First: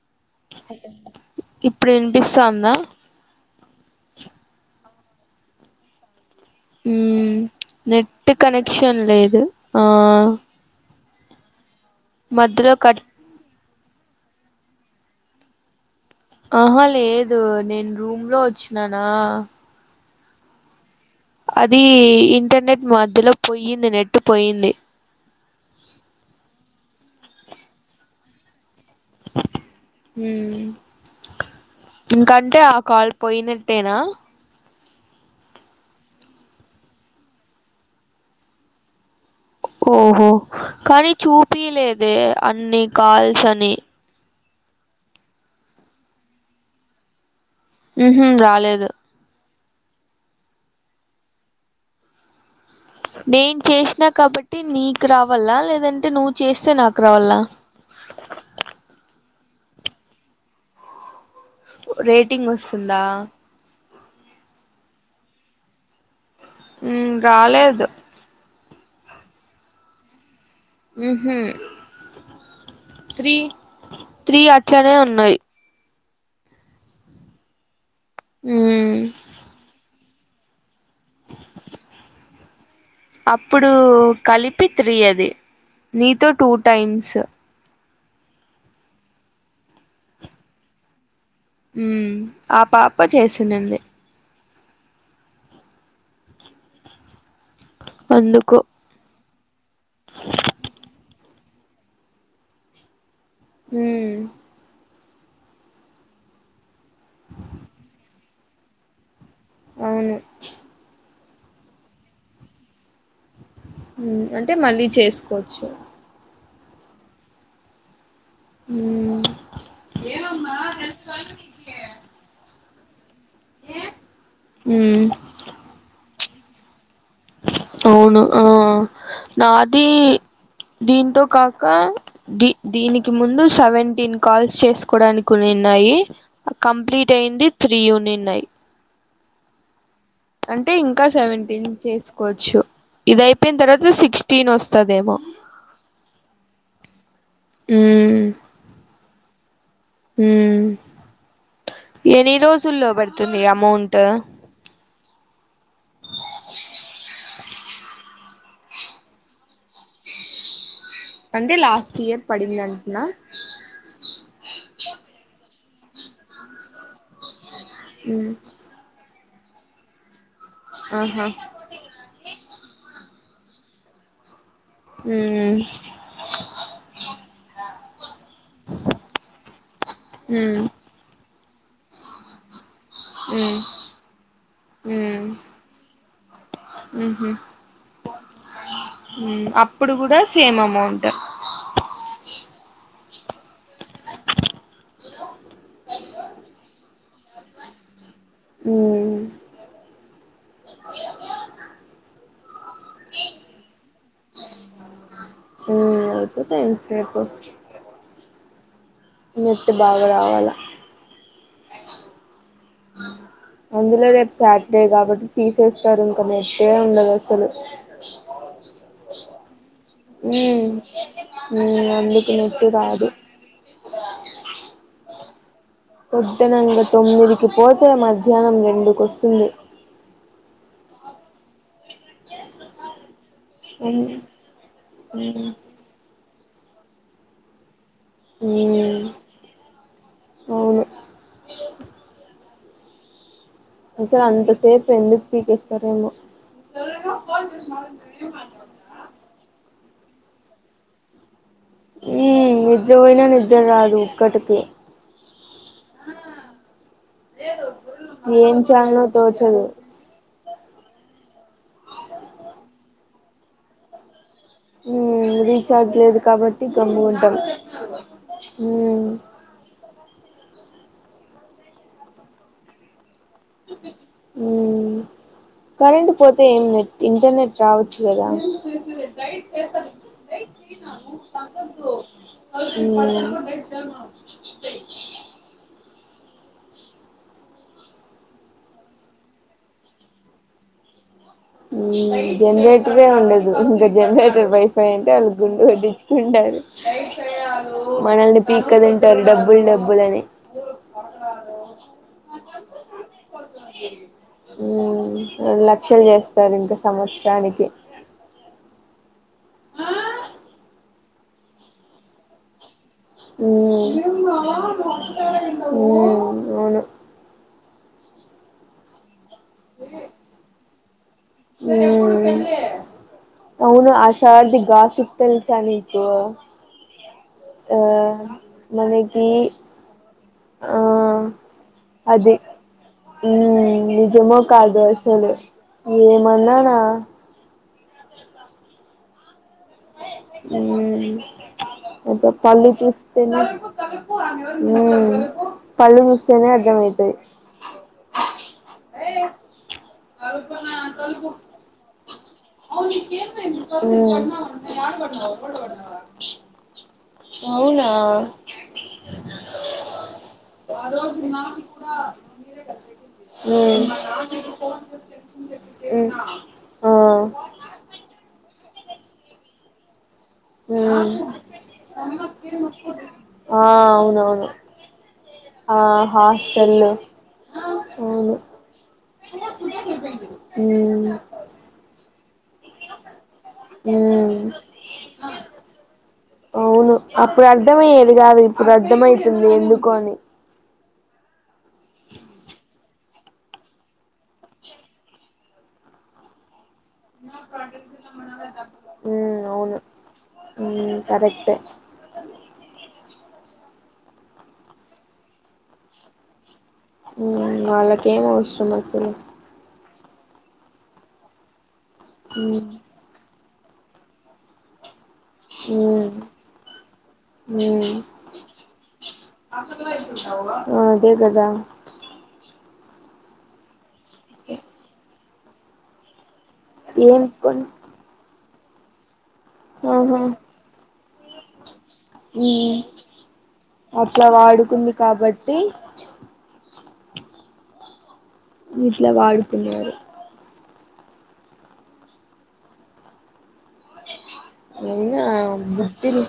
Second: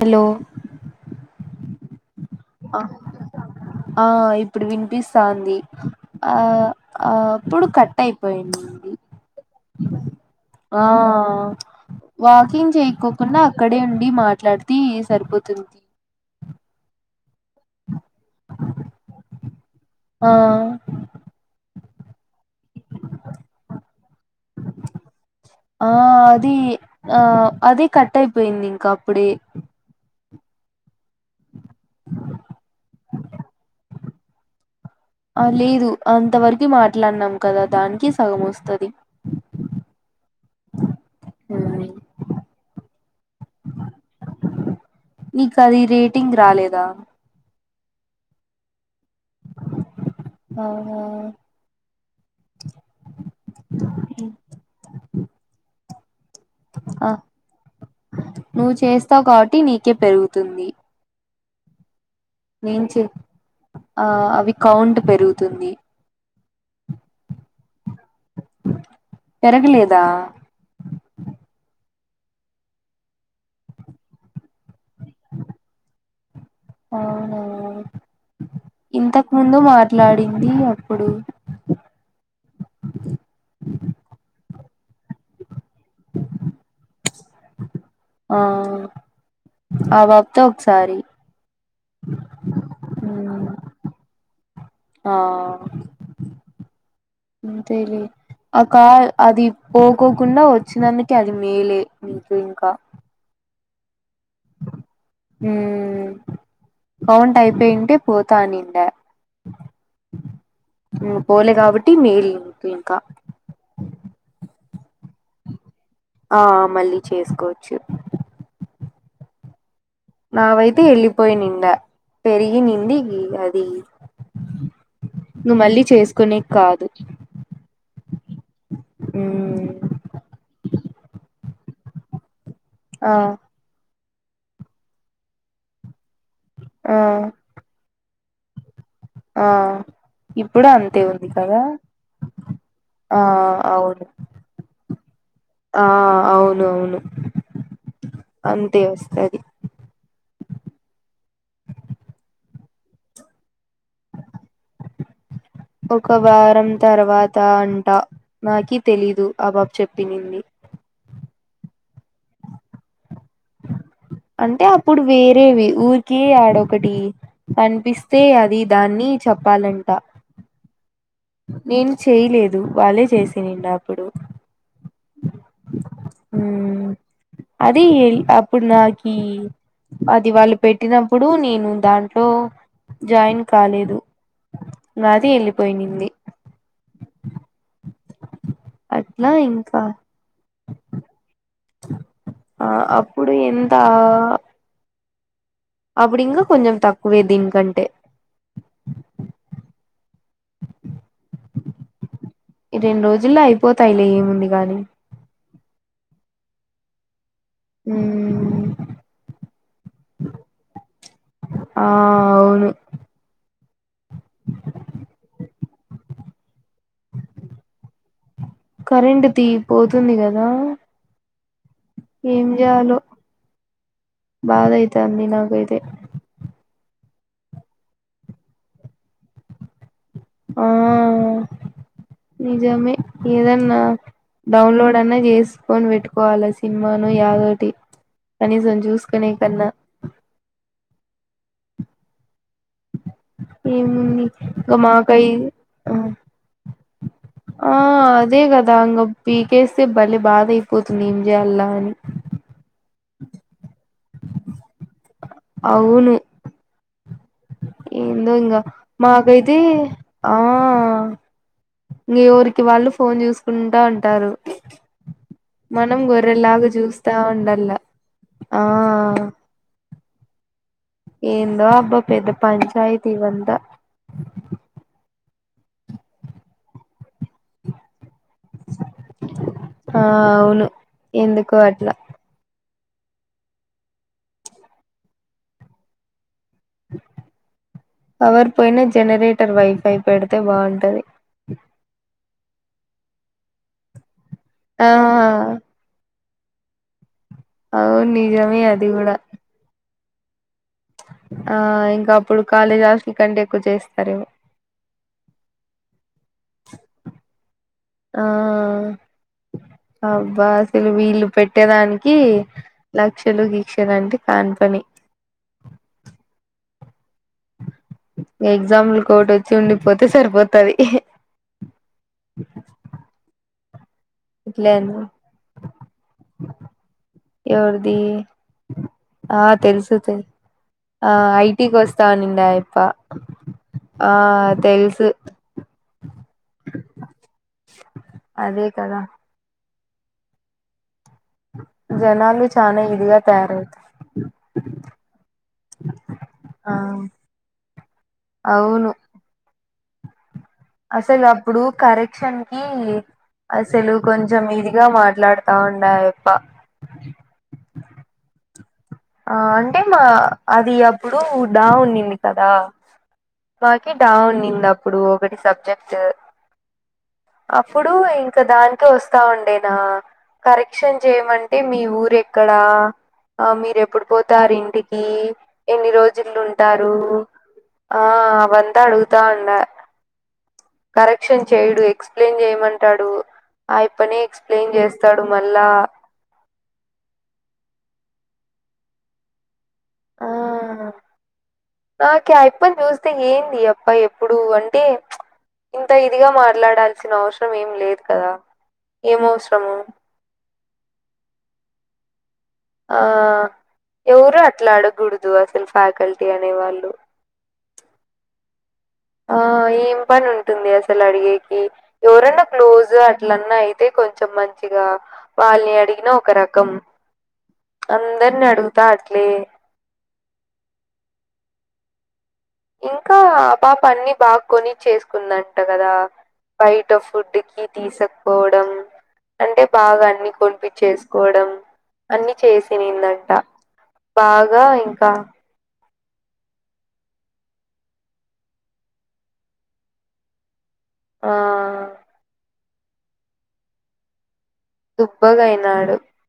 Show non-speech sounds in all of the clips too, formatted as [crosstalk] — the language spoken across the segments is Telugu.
హలో ఇప్ ప్రెండిష్ ఆ ఆ ఇప్పుడు వినిపిస్త్ ఫాంది ఆ ఆ మ్మ్ అప్పుడు కట్ నెట్ అయిపోయిండి కనెక్షన్ లేదు ఆ ఆ ఆ మధ్యలో వాకింగ్ కట్ చేయకోకుండా క్కడే ఉండి మాట్లాడితి సరిపోతుంది ఆహా లేదు నిన్ రూంలో వచ్చినాన ఆఆ వి ఇన్ ఇంటర్నెట్ మధ్యలో పోయింది. నేటు పోయింది. ఆ అది ఆ అదే కటైపోయిందీంగ్ కప్పుడి హు ఇంకంటే ఆ కాల్ పోయినటేనా ఆ లేదు అంతవరకు మాట్లాడినాం కదా దానికి సగం వస్తది ఓహో కానీ హ్మ్. చూపియలేదే అన్ని కాల్స్ అని నీకాంది రేటింగ్ రాలేదా ఉహు రాలేదు అవునో నేన్ చేచిన్నా కాబట్టి నీకు రావాలా లేదంటే నువ్వు చేస్తే నాకు ఆ రావాలా పీ నీకే పెరుగుతుంది రేటింగ్ నేను చే వసుందా ఆ అవి కౌంట్ పెరుగుతుంది ఉమ్ రాలేదు పెరగలేదా ఉహు త్రీ త్రీ అట్లనే ఉన్నాయ్ అవునవ్ హు ట్లాడిందియా అప్పుడూ కలిప్ పిత్రియది నీతొ టూ టైమ్స్ ఆ ఆ బాబ్తొ ఒక్సారి ఉమ్ ఆ పాప చెసినింది ఆ ఆంథెలే అందుకు ఆ కల్ అది పోకోకుండా వచ్చినందునికే అది మేలే నీకు ఇంకా ఉమ్ ఉమ్ కౌంట్ అయిపోయింటే పోతా నిండా అవును పోలే కాబట్టి మేలికు ఇంకా ఉమ్ అంటే మళ్ళీ చేసుకోచ్చు ఆ మళ్ళీ చేసుకోచ్చు ఉమ్ నా వైతే ఎళ్ళలిపోయి నిండ పెరి నినిందీగి అదీ ఉమ్ నువ్ మళ్ళీ చేసుకునే కాదు అవును ఆ ఉమ్ నాది దీంతో కాక్ కా ది దీనికి ఆ ముందు సెవెంటీన్ కాల్స్ చేసుకోవడానికి ఉన్నాయి ఆ కంప్లీట్ అయింది త్రీ యూనియన్ అయి ఆ ఇప్పుడు అంటే అంతే ఇంకా ఉంది కదా సెవెంటీన్ చేసుకోవచ్చు ఆ ఇదయిపోయిన తర్వాత అవును సిక్స్టీన్ ఒస్తదేమో ఆ అవును అవును ఉమ్ అది ఉమ్ ఎన్ని రోజుల్లో పడుతుంది అమౌంట్ ఒక వారం తర్వాత్ తా అంట నాకీ తెలీదు ఆ పాప చెప్పినింది అంటే లాస్ట్ ఇయర్ పడిందంటనా అంటే అప్పుడు వేరేవి ఊరికే ఆడొ ఒకటి కనిపిస్తే ఉమ్ అది దాన్ని చెప్పాలంట ఆహా నేన్ చేయలేదు వాళ్ళే చేస్ తనింటప్పుడు ఉమ్ ఉమ్ అది అప్పుడు నాకి అది వాళ్ళు ఉమ్ పెట్టినప్పుడు నే ను దాంట్లో జాయిన్ ఉమ్ కాలేదు గాది వెల్లిపోయిన్నింది ఊహు అట్లా ఇంకా ఇప్పుడు కూడా సేమ్ అమౌంట్ ఆ అప్పుడు ఎంతా అప్పుడింగ కొంచెం తక్కు తక్కువే దీనికంటే ఉమ్ రెండు రోజుల్లో అయిపోతాయిలే ఏముంది గాని ఉమ్ అయిపోతాయ్ ఎంత సేపు ఉమ్ నెట్ బాగా రావాలా ఆ అవును ఆ అందులో రేపు సాటర్డే కాబట్టి తీసేస్తారు ఇంకా నెట్టే ఉండదు అసలు కరెంట్ తీ పోదు వస్తుంది కదా ఉమ్ ఉమ్ అందుకు ఏం నెట్టు చేయాలో రాదు బాధయి తాంది నాకైతే పొద్దునంగా తొమ్మిదికి పోతే మధ్యాహ్నం రెండుకి వస్తుంది ఆ నిజమే ఏదన్నా ఉమ్ డౌన్లోడ్ అన్నా ఉమ్ చేసుకోని పెట్టుకో కోవాల సినిమానో యాదోటి కనీసం ఉమ్ చూసుకునే కన్నా అవును అసలు ఏముంది అంత ఇంక సేపు ఎందుకు మాకై ఆ పీకేస్తారేమో చ ఆ అదే కదా ఇంగా పీకే సే భలే బాధ అయిపోతుంది ఏం జేయాల్లా కానీ నిద్రవోయినా నేను రాదు ఒక్కడికి అవును ఏందో ఇంగ మాకైతే తోచదు ఆ ఇంగ‌ ఎవరికి వాళ్ళు ఫోన్ చూసుకుంటా ఉంటారు రీచార్జ్ మనం లేదు కాబట్టి గొర్రెలాగా చూస్తా గమ్ముగుంటాం ఉండల్ల ఆ ఏందో అబ్బా పెద్ద పంచాయతీ తీ ఇవంతా ఉమ్ కరెంట్ పోతే ఏం నెట్ ఇంటర్నెట్ రావచ్చు గదా ఆ అవును ఎందుకో అట్లా పవర్ పోయినా జనరేటర్ వైఫై పెడితే బాగుంటది ఇది ఎందే ఇ ఉండదు ఇంకా జమ్మే ఇవైఫై ఆ అంటే అళ్ళ గుండు పడ్టిచ్చు ఉంటది అవును మనల్ని నిజమే పీక అది కూడా తింటారు డబ్బులు డబ్బులు అని ఆ ఇంకా అప్పుడు కాలేజ్ హాస్ల కంటే ఎక్కువ చేస్తారుేమో మ్మ్ లక్షలు చేస్తారు ఇంకా సంవత్సరానికి అబ్బాసలు మీ ఇలుు పెట్టేదానికి లక్షలు గీక్షలు అంటే కాని పని అవును ఎగ్జాంపుల్ కోట్ చండిపోతే సరిపోతుది ఇ అ ముడుగా అవును సర్ది ఇట్లే అను గాసుతల్సానికు ఎవరిది ఆ తెలుసు తె ఆ ఐటికి అది వస్తాననిండు ఆ యాప్ప మ్మ్ ఆ నిజమో కాదో తెలుసు అసలు ఏమన్నానా అదే కదా మ్ అ జనాలు పళ్ళు చానా ఇదిగా చూస్తేనే తయారవుతారు పళ్ళు చూస్తేనే ఆ అర్థం అవుతుది అవును అసలు అప్పుడు కరెక్ క్షన్ కి అసలు మ్మ్ కొంచెం ఇదిగా మాట్లాడుతుండే ఆయప్ప అవునా ఆ అంటే మా అది అప్పుడు డా ఉండింది ది కదా మ్మ్ మాకి డా ఉండింది అప్పుడు ఒకటి సబ్జెక్ట్ మ్మ్ ఆ అప్పుడు ఇంకా దాని కి ఒస్తా ఉండేదా కరెక్షన్ మ్మ్ చేయమంటే మీ ఊరు ఎక్కడా ఆ మీరు ఎప్ ఎప్పుడు పోతారు ఇంటికి ఆ ఎన్ని రోజులు హాస్టల్ ఉంటారు ఆ అవును అవంతా అడుగుతా ఉండ మ్మ్ కరెక్షన్ చేయడు ఎక్స్ ప్లేన్ చేయమంటాడు ఆయప్పనే మ్ ఎక్స్ప్లెయిన్ చేస్తాడు మళ్ళా అవును అప్పుడు అర్థమయ్యేది గాదు ఇప్పుడు అర్థమయితుంది ఎందుకు కొని నాకు ఆయప్పని చూస్తే ఏంది అప్ప ఎప్పుడు అంటే ప్చ్ ఇంత ఇదిగా మాట్లాడాలి సిన అవసరం ఏం లేదు కదా ఏం అవసరము ఊమ్ కరక్టే ఆ ఎవరు అట్లా అడక్కుడదు అసలు ఫ్యాకల్టీ అనేవాళ్ళు ఊమ్ వాళ్ళకేం అవసరం అసలు ఆ ఎం పని ఉంటుంది అసలు అడిగేకి ఉమ్ నా అయితే కొంచెం మంచిగా వాళ్ళని మ్మ్ అడిగిన ఒక రకం మ్మ్ అందరిని అడుగుతా అట్లే ఆ అదే కదా ఇంకా పాప అన్ని బాగా కొని చేసు కున్నట్టు కదా బయట ఏం ఫుడ్ కి కొన్ తీసుకో అంటే బాగా ఆహా అన్ని కొనిపించేసి కోడం అన్ని మ్మ్ చేసిందంట అట్లా బాగా వాడుకుంది ఇంకా కాబట్టి ఇట్ల వాడుతున్నారు ఆ... అయినా దుబ్బగయినాడు బుట్టిల్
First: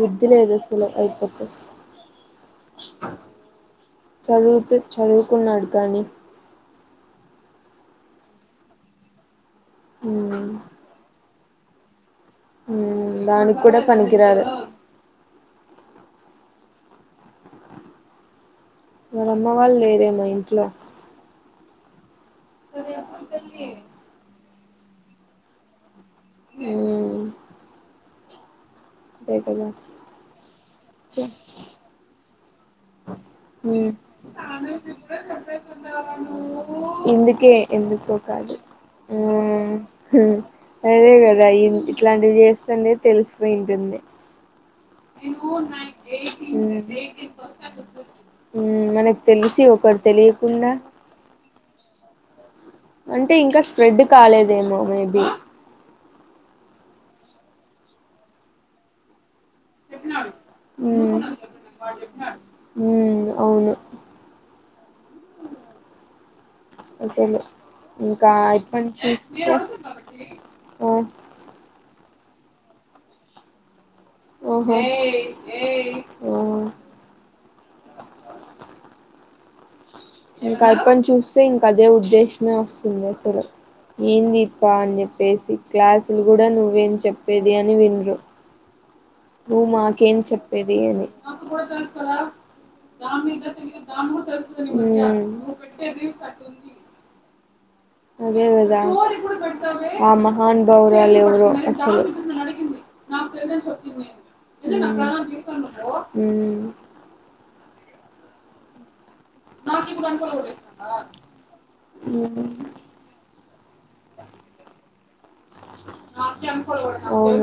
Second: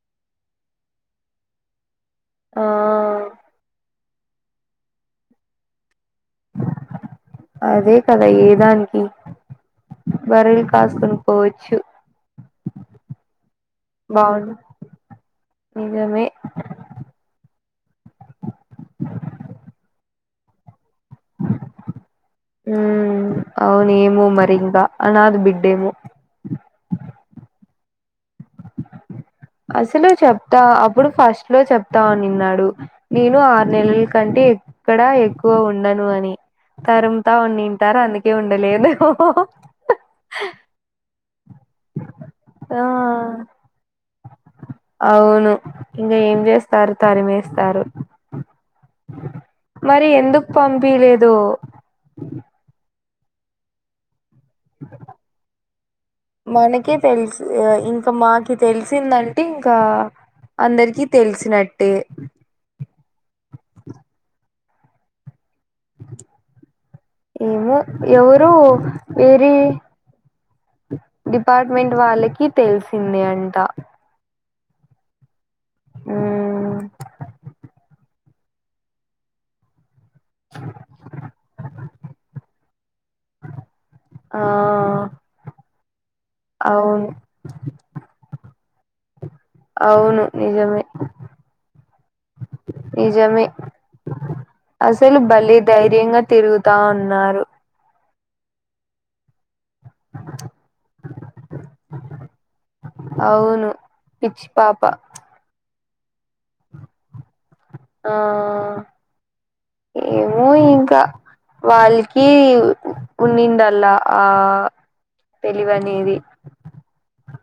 బుద్ది లేదు అసలు అయప్ప కి ఆ చదువుతూ చదువుకున్నాడు కానీ అదే కదా ఏ దానికి ఉమ్ బర్రెల్ కాస్కోను పోవచ్చు ఉమ్ దానిక్కూడా పనికిరాదు ఏమీ ట్ల ఉమ్ అవును ఏమో మరిం కా అనాథ బిడ్డేమో ఉమ్ అదే కదా అసలు చెప్తా అప్పుడు చే ఫస్ట్ లో చెప్తా ఉన్నిన్నాడు ఉమ్ ఎక్కడ ఎక్కువ ఉండను అని తరుముతా ఇందుకే ఉన్నింటారు ఎందుకో అందుకే కాదు ఉండలేదు మ్మ్ హ్మ్ అదేగ ఈడ ఇం ఇట్లాంటివి ఆ చేస్తుంటే తెలిసిపోయుంటుంది అవును ఇంకా ఏం ఉమ్మ్ చేస్తారు తరిమేస్తారు మ్మ్ మనకి తెలిసి ఒకటి మరి ఎందుకు తెలియకుండా, పంపిలేదు అంటే ఇంకా స్ప్రెడ్ కాలేదులేండి మేబి మనకి తెలుసు యో ఇంకా మాకి తెలిసిందం మ్మ్ తెలిసినట్టే హ్మ్ అవును అసలు ఏమో ఇంకా ఎవరు ఇప్పటి చూస్తే వేరే ఆ డిపార్ట్ మెంట్ వాళ్ళ కి తెలిసింది అంట ఓహో ఏయ్ ఓ మ్మ్ ఇంక ఆయప్పని చూస్తే ఇంక అదే ఉద్దేశమే వస్తుంది అసలు ఏంది ఆ ఈప్ప అని చెప్పేసి. క్లాస్ ఇపుడు కూడా నువ్వేం అవును చెప్పేది అని వినరు నువ్వు మాకేం అవును చెప్పేది నిజమే అని హ్మ్ నిజమే అసలు భలే ధైర్యంగా తిరుగుతా ఉన్నారు అదే గదా ఆ మహానుభావురాలు ఎవరో అసలు అవును పిచ్చి పాప ఉమ్ ఉమ్ ఆ ఏమో ఇంక వాళ్ళకి ఉన్నిందల్లా ఆ తెలివి అనేది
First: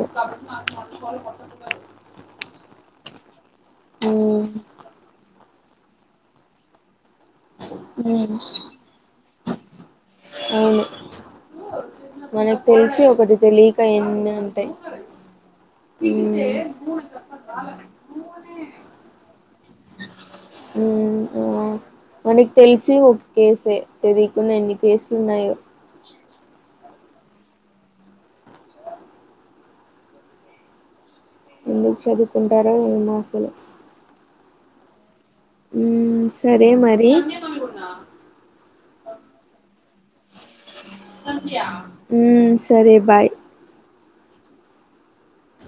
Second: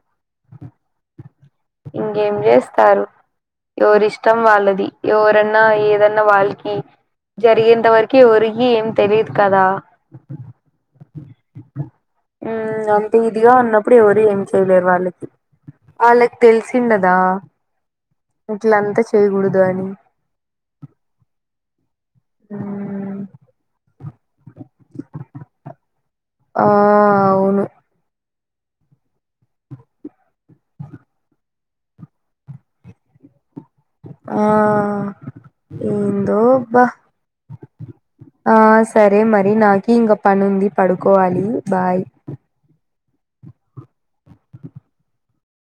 [unintelligible] ఇంకేం జేస్తారు ఉమ్ ఎవరిష్టం ఉమ్ వాళ్ళది ఎవరెన్నా ఏదన్నా వాళ్ళకి జరిగేంత వరకి ఎవరికి ఏం తెలిదు కదా అవును మనకు ఉమ్ తెలిసి అంత ఒకటి ఇదిగా తెలియక ఉన్నప్పుడు ఎవరు ఎన్నీ ఉంటాయి తెలిసిందడా ఇట్ల అంతా చేయకూడదు అని ఉమ్ ఆ మనకి తెలిసి ఒక కేసే తెలియకున్న ఎన్ని కేసులు ఉన్నాయో ఆ అవును ఎందుకు చదువుకుంటరో ఏమో అసలు ఆ ఉమ్ ఏందో సరే బా మరి ఆ సరే మరి నాకి ఇంక పని ఉంది పడుకోవాలి బాయ్ ఉమ్ సరే బాయ్